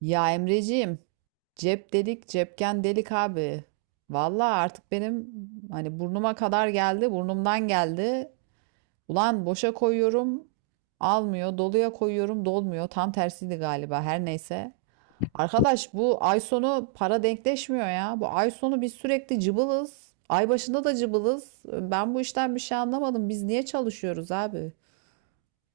Ya Emreciğim, cep delik, cepken delik abi. Vallahi artık benim burnuma kadar geldi, burnumdan geldi. Ulan boşa koyuyorum, almıyor, doluya koyuyorum, dolmuyor. Tam tersiydi galiba, her neyse. Arkadaş bu ay sonu para denkleşmiyor ya. Bu ay sonu biz sürekli cıbılız. Ay başında da cıbılız. Ben bu işten bir şey anlamadım. Biz niye çalışıyoruz abi?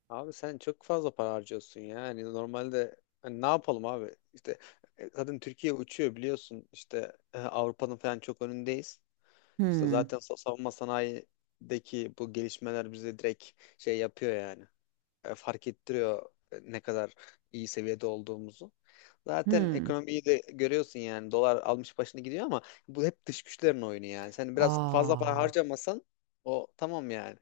Abi sen çok fazla para harcıyorsun ya. Yani normalde hani ne yapalım abi? İşte zaten Türkiye uçuyor biliyorsun. İşte Avrupa'nın falan çok önündeyiz. İşte Hmm. zaten savunma sanayideki bu gelişmeler bize direkt şey yapıyor yani. Fark ettiriyor, ne kadar iyi seviyede olduğumuzu. Zaten Hmm. ekonomiyi de görüyorsun yani. Dolar almış başını gidiyor ama bu hep dış güçlerin oyunu yani. Sen biraz fazla para Aa. harcamasan o tamam yani.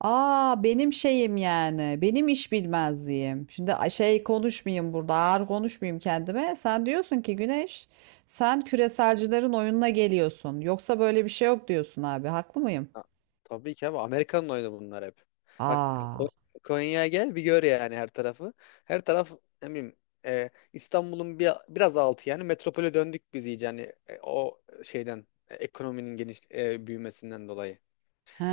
Aa, benim şeyim yani. Benim iş bilmezliğim. Şimdi konuşmayayım burada. Ağır konuşmayayım kendime. Sen diyorsun ki Güneş, sen küreselcilerin oyununa geliyorsun. Yoksa böyle bir şey yok diyorsun abi. Haklı mıyım? Ha, tabii ki abi, Amerika'nın oyunu bunlar hep. Bak Aa. Konya'ya gel bir gör yani her tarafı. Her taraf, ne bileyim, İstanbul'un bir, biraz altı yani. Metropole döndük biz iyice yani o şeyden, ekonominin geniş büyümesinden dolayı. He.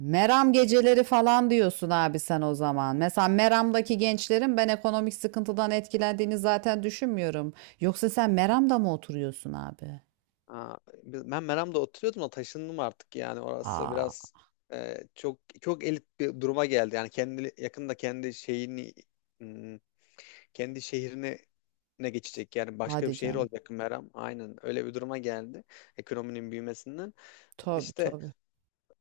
Meram geceleri falan diyorsun abi sen o zaman. Mesela Meram'daki gençlerin ben ekonomik sıkıntıdan etkilendiğini zaten düşünmüyorum. Yoksa sen Meram'da mı oturuyorsun abi? Aa, ben Meram'da oturuyordum da taşındım artık. Yani orası Aa. biraz, çok çok elit bir duruma geldi. Yani kendi yakında kendi şeyini, hmm, kendi şehrini ne geçecek yani. Başka bir Hadi şehir canım. olacak Meram. Aynen öyle bir duruma geldi ekonominin büyümesinden. Tabii, İşte tabii.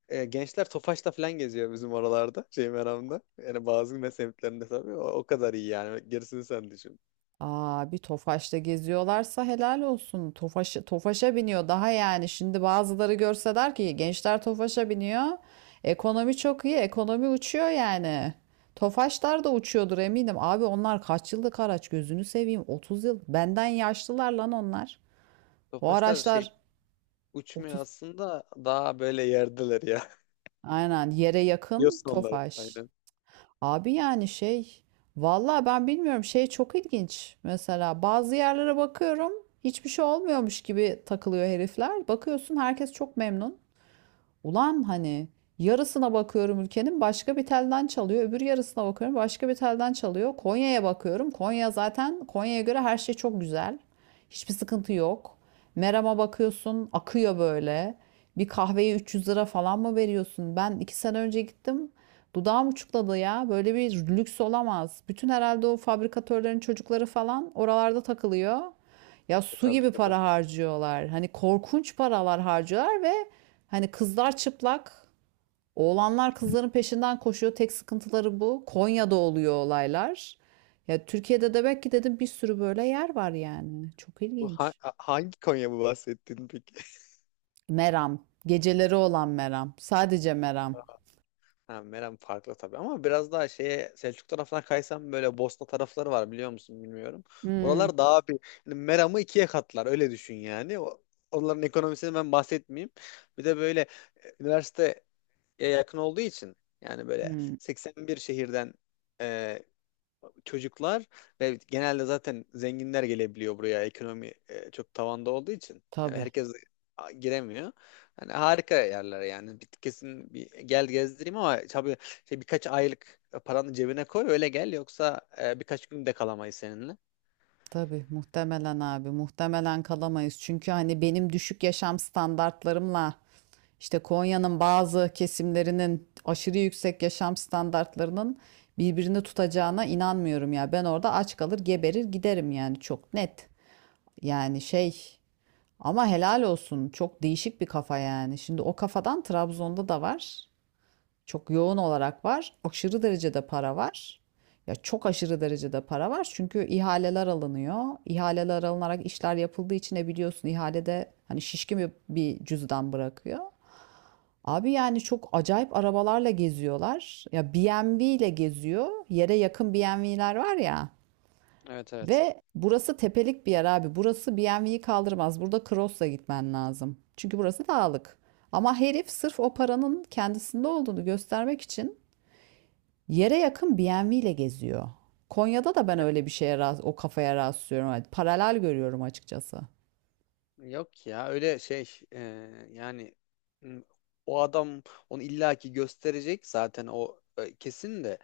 gençler Tofaş'ta falan geziyor bizim oralarda, şey, Meram'da. Yani bazı ne semtlerinde tabii o, o kadar iyi yani gerisini sen düşün. Aa, bir Tofaş'ta geziyorlarsa helal olsun. Tofaş, Tofaş'a biniyor daha yani. Şimdi bazıları görse der ki gençler Tofaş'a biniyor. Ekonomi çok iyi. Ekonomi uçuyor yani. Tofaşlar da uçuyordur eminim. Abi onlar kaç yıllık araç gözünü seveyim. 30 yıl. Benden yaşlılar lan onlar. O Tofaşlar şey, araçlar uçmuyor 30. aslında, daha böyle yerdeler ya. Aynen yere yakın Biliyorsun onları Tofaş. aynen. Abi, vallahi ben bilmiyorum, çok ilginç. Mesela bazı yerlere bakıyorum, hiçbir şey olmuyormuş gibi takılıyor herifler. Bakıyorsun herkes çok memnun. Ulan yarısına bakıyorum ülkenin, başka bir telden çalıyor. Öbür yarısına bakıyorum, başka bir telden çalıyor. Konya'ya bakıyorum. Konya zaten, Konya'ya göre her şey çok güzel. Hiçbir sıkıntı yok. Meram'a bakıyorsun, akıyor böyle. Bir kahveye 300 lira falan mı veriyorsun? Ben 2 sene önce gittim. Dudağım uçukladı ya. Böyle bir lüks olamaz. Bütün, herhalde o fabrikatörlerin çocukları falan oralarda takılıyor. Ya su Tabii gibi tabii. para harcıyorlar. Korkunç paralar harcıyorlar ve kızlar çıplak, oğlanlar kızların peşinden koşuyor. Tek sıkıntıları bu. Konya'da oluyor olaylar. Ya Türkiye'de de belki dedim bir sürü böyle yer var yani. Çok Bu ilginç. hangi Konya bu bahsettiğin peki? Meram. Geceleri olan Meram. Sadece Meram. Ha, Meram farklı tabii, ama biraz daha şeye, Selçuk tarafına kaysam, böyle Bosna tarafları var, biliyor musun bilmiyorum. Hmm. Oralar daha bir, yani Meram'ı ikiye katlar, öyle düşün yani. O, onların ekonomisini ben bahsetmeyeyim. Bir de böyle üniversiteye yakın olduğu için, yani böyle Hmm. 81 şehirden çocuklar ve genelde zaten zenginler gelebiliyor buraya, ekonomi çok tavanda olduğu için. Yani Tabii. herkes giremiyor. Yani harika yerler yani. Bir, kesin bir gel gezdireyim, ama tabii şey, birkaç aylık paranı cebine koy öyle gel, yoksa birkaç gün de kalamayız seninle. Tabii, muhtemelen abi, muhtemelen kalamayız. Çünkü benim düşük yaşam standartlarımla İşte Konya'nın bazı kesimlerinin aşırı yüksek yaşam standartlarının birbirini tutacağına inanmıyorum ya. Ben orada aç kalır, geberir, giderim yani, çok net. Yani şey Ama helal olsun, çok değişik bir kafa yani. Şimdi o kafadan Trabzon'da da var. Çok yoğun olarak var. Aşırı derecede para var. Ya çok aşırı derecede para var. Çünkü ihaleler alınıyor. İhaleler alınarak işler yapıldığı için ne biliyorsun, ihalede şişkin bir cüzdan bırakıyor. Abi yani çok acayip arabalarla geziyorlar. Ya BMW ile geziyor. Yere yakın BMW'ler var ya. Evet evet. Ve burası tepelik bir yer abi. Burası BMW'yi kaldırmaz. Burada Cross'la gitmen lazım. Çünkü burası dağlık. Ama herif sırf o paranın kendisinde olduğunu göstermek için yere yakın BMW ile geziyor. Konya'da da ben Ya. öyle bir şeye rast- o kafaya rastlıyorum. Yani paralel görüyorum açıkçası. Yok ya, öyle şey yani, m, o adam onu illaki gösterecek zaten, o kesin de.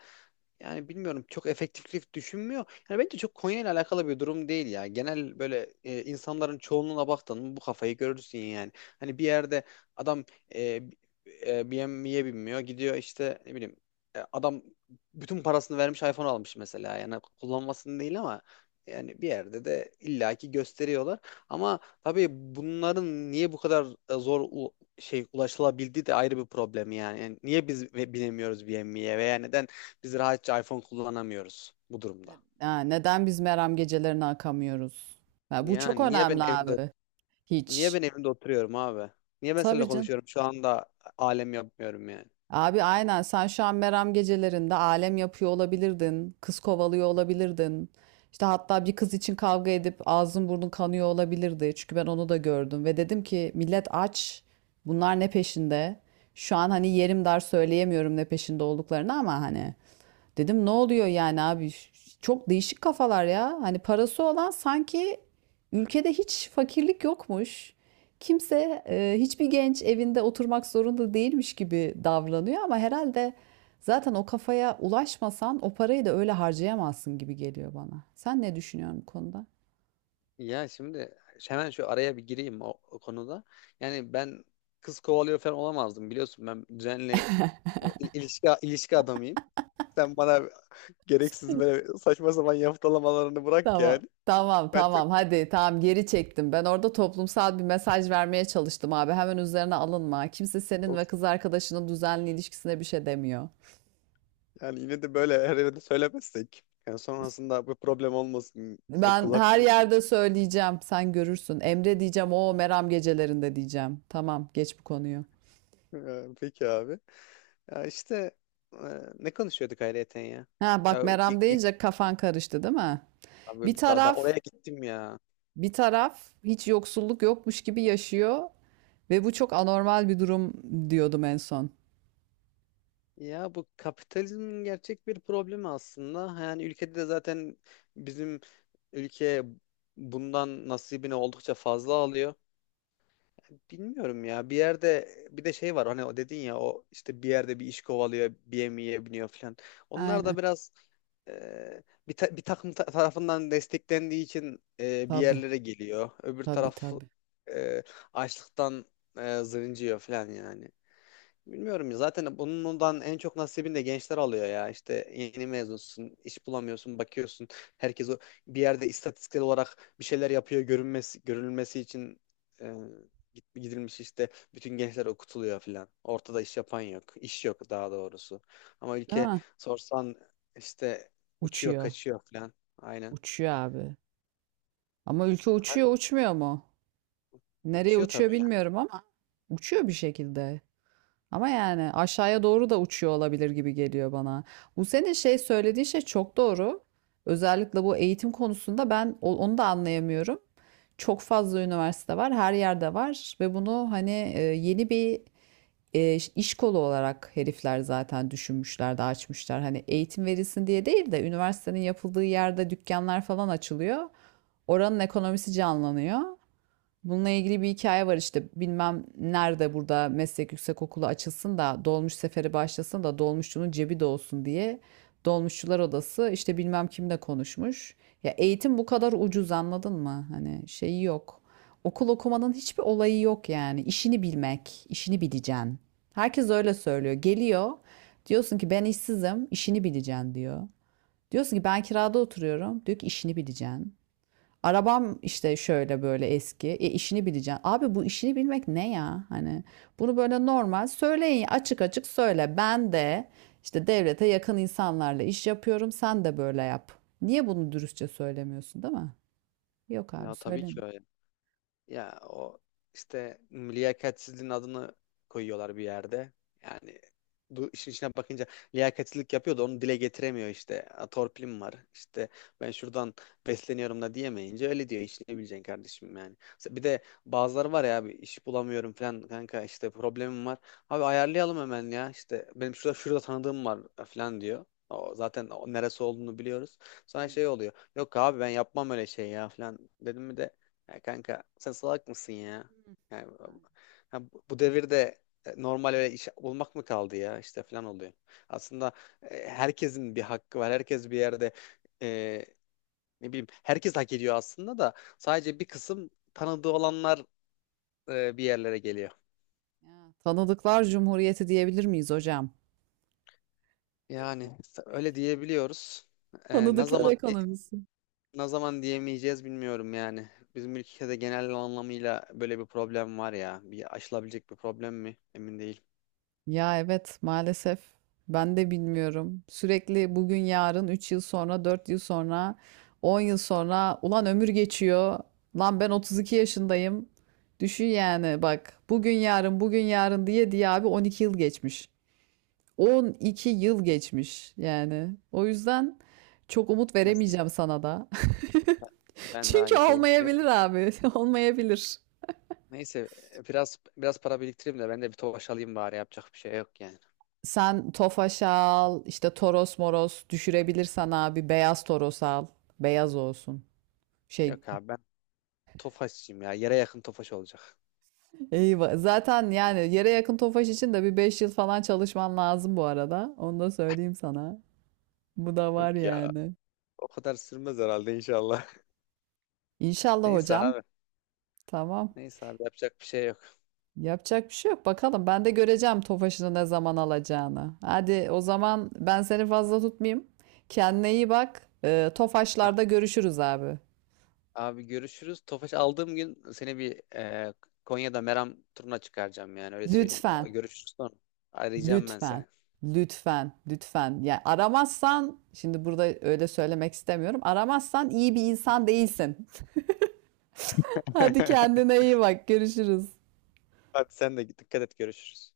Yani bilmiyorum, çok efektiflik düşünmüyor. Yani bence çok Konya ile alakalı bir durum değil ya. Genel böyle, insanların çoğunluğuna baktın mı bu kafayı görürsün yani. Hani bir yerde adam, e, BMW'ye binmiyor, gidiyor işte ne bileyim, adam bütün parasını vermiş iPhone almış mesela. Yani kullanmasını değil, ama yani bir yerde de illaki gösteriyorlar. Ama tabii bunların niye bu kadar zor şey ulaşılabildiği de ayrı bir problem yani. Yani niye biz binemiyoruz BMW'ye, veya neden biz rahatça iPhone kullanamıyoruz bu durumda. Ha, neden biz Meram gecelerine akamıyoruz? Ya bu çok Yani niye ben önemli evimde abi. niye Hiç. ben evimde oturuyorum abi? Niye ben seninle Tabii canım. konuşuyorum şu anda, alem yapmıyorum yani. Abi aynen, sen şu an Meram gecelerinde alem yapıyor olabilirdin. Kız kovalıyor olabilirdin. İşte hatta bir kız için kavga edip ağzın burnun kanıyor olabilirdi. Çünkü ben onu da gördüm ve dedim ki millet aç. Bunlar ne peşinde? Şu an yerim dar söyleyemiyorum ne peşinde olduklarını ama hani. Dedim ne oluyor yani abi? Çok değişik kafalar ya. Parası olan sanki ülkede hiç fakirlik yokmuş, kimse, hiçbir genç evinde oturmak zorunda değilmiş gibi davranıyor. Ama herhalde zaten o kafaya ulaşmasan o parayı da öyle harcayamazsın gibi geliyor bana. Sen ne düşünüyorsun bu konuda? Ya şimdi hemen şu araya bir gireyim o konuda. Yani ben kız kovalıyor falan olamazdım biliyorsun. Ben düzenli ilişki adamıyım. Sen bana gereksiz böyle saçma sapan yaftalamalarını bırak Tamam. yani. Tamam Ben çok tamam hadi tamam geri çektim. Ben orada toplumsal bir mesaj vermeye çalıştım abi. Hemen üzerine alınma. Kimse senin ve olsun. kız arkadaşının düzenli ilişkisine bir şey demiyor. Yani yine de böyle her yerde söylemezsek. Yani sonrasında bu problem olmasın. E, Ben kulak. her yerde söyleyeceğim. Sen görürsün. Emre diyeceğim. O Meram gecelerinde diyeceğim. Tamam, geç bu konuyu. E, peki abi. Ya işte e, ne konuşuyorduk ayrıyeten ya? Ha bak, Ya o Meram deyince kafan karıştı değil mi? abi Bir daha taraf oraya gittim ya. bir taraf hiç yoksulluk yokmuş gibi yaşıyor ve bu çok anormal bir durum diyordum en son. Ya bu kapitalizmin gerçek bir problemi aslında. Yani ülkede de zaten bizim ülke bundan nasibini oldukça fazla alıyor. Bilmiyorum ya. Bir yerde bir de şey var, hani o dedin ya, o işte bir yerde bir iş kovalıyor, bir yemeğe biniyor falan. Onlar da Aynen. biraz bir, bir takım tarafından desteklendiği için bir Tabii, yerlere geliyor. Öbür tabii, taraf tabii. e, açlıktan zırıncıyor falan yani. Bilmiyorum ya, zaten bundan en çok nasibini de gençler alıyor ya. İşte yeni mezunsun, iş bulamıyorsun, bakıyorsun. Herkes o bir yerde istatistiksel olarak bir şeyler yapıyor görünmesi, görülmesi için e, gidilmiş işte bütün gençler okutuluyor filan. Ortada iş yapan yok. İş yok daha doğrusu. Ama Değil ülke mi? sorsan işte uçuyor, Uçuyor. kaçıyor filan. Aynen. Uçuyor abi. Ama ülke Ha, uçuyor, uçmuyor mu? Nereye uçuyor uçuyor tabii yani. bilmiyorum ama uçuyor bir şekilde. Ama yani aşağıya doğru da uçuyor olabilir gibi geliyor bana. Bu senin şey söylediği şey çok doğru. Özellikle bu eğitim konusunda ben onu da anlayamıyorum. Çok fazla üniversite var, her yerde var ve bunu yeni bir iş kolu olarak herifler zaten düşünmüşler de açmışlar. Hani eğitim verilsin diye değil de üniversitenin yapıldığı yerde dükkanlar falan açılıyor. Oranın ekonomisi canlanıyor. Bununla ilgili bir hikaye var, işte bilmem nerede burada meslek yüksekokulu açılsın da dolmuş seferi başlasın da dolmuşçunun cebi de diye, dolmuşçular odası işte bilmem kimle konuşmuş. Ya eğitim bu kadar ucuz, anladın mı? Hani şeyi yok. Okul okumanın hiçbir olayı yok yani. İşini bilmek, işini bileceksin. Herkes öyle söylüyor. Geliyor, diyorsun ki ben işsizim, işini bileceksin diyor. Diyorsun ki ben kirada oturuyorum. Diyor ki işini bileceksin. Arabam işte şöyle böyle eski. E işini bileceksin. Abi bu işini bilmek ne ya? Hani bunu böyle normal söyleyin, açık açık söyle. Ben de işte devlete yakın insanlarla iş yapıyorum. Sen de böyle yap. Niye bunu dürüstçe söylemiyorsun, değil mi? Yok abi, Ya tabii söyleme. ki öyle. Ya o işte liyakatsizliğin adını koyuyorlar bir yerde. Yani bu işin içine bakınca liyakatsizlik yapıyor da onu dile getiremiyor işte. "A, torpilim var. İşte ben şuradan besleniyorum" da diyemeyince öyle diyor. İşte ne bileceksin kardeşim yani. Mesela bir de bazıları var ya abi, "iş bulamıyorum falan kanka, işte problemim var." Abi ayarlayalım hemen ya. İşte benim şurada şurada tanıdığım var falan diyor. O zaten o neresi olduğunu biliyoruz. Sonra Hmm. şey oluyor. "Yok abi ben yapmam öyle şey ya" falan dedim mi de, "ya kanka sen salak mısın ya? Yani, ya bu bu devirde normal öyle iş bulmak mı kaldı ya" işte falan oluyor. Aslında herkesin bir hakkı var. Herkes bir yerde, e, ne bileyim, herkes hak ediyor aslında, da sadece bir kısım tanıdığı olanlar bir yerlere geliyor. Ya, tanıdıklar Cumhuriyeti diyebilir miyiz hocam? Yani öyle diyebiliyoruz. E, ne Tanıdıklar zaman ekonomisi. ne zaman diyemeyeceğiz bilmiyorum yani. Bizim ülkede genel anlamıyla böyle bir problem var ya. Bir aşılabilecek bir problem mi? Emin değilim. Ya evet, maalesef ben de bilmiyorum. Sürekli bugün yarın, 3 yıl sonra, 4 yıl sonra, 10 yıl sonra, ulan ömür geçiyor. Lan ben 32 yaşındayım. Düşün yani, bak, bugün yarın bugün yarın diye diye abi 12 yıl geçmiş. 12 yıl geçmiş yani. O yüzden çok umut veremeyeceğim sana da. Ben de Çünkü aynı şeyi olmayabilir düşünüyorum. abi, olmayabilir. Neyse, biraz para biriktireyim de ben de bir Tofaş alayım bari, yapacak bir şey yok yani. Sen Tofaş al, işte Toros moros düşürebilirsen abi beyaz Toros al. Beyaz olsun. Şey Yok abi ben Tofaşçıyım ya. Yere yakın Tofaş olacak. Eyvah. Zaten yani yere yakın Tofaş için de bir 5 yıl falan çalışman lazım bu arada. Onu da söyleyeyim sana. Bu da var Yok ya, yani. o kadar sürmez herhalde inşallah. İnşallah Neyse hocam. abi. Tamam. Neyse abi, yapacak bir şey yok. Yapacak bir şey yok. Bakalım, ben de göreceğim Tofaş'ını ne zaman alacağını. Hadi o zaman ben seni fazla tutmayayım. Kendine iyi bak. A- Tofaşlarda görüşürüz abi. Abi görüşürüz. Tofaş aldığım gün seni bir Konya'da Meram turuna çıkaracağım, yani öyle söyleyeyim. Lütfen. Görüşürüz sonra. Arayacağım ben Lütfen, seni. lütfen, lütfen. Yani aramazsan, şimdi burada öyle söylemek istemiyorum. Aramazsan iyi bir insan değilsin. Hadi kendine iyi bak. Görüşürüz. Hadi sen de dikkat et, görüşürüz.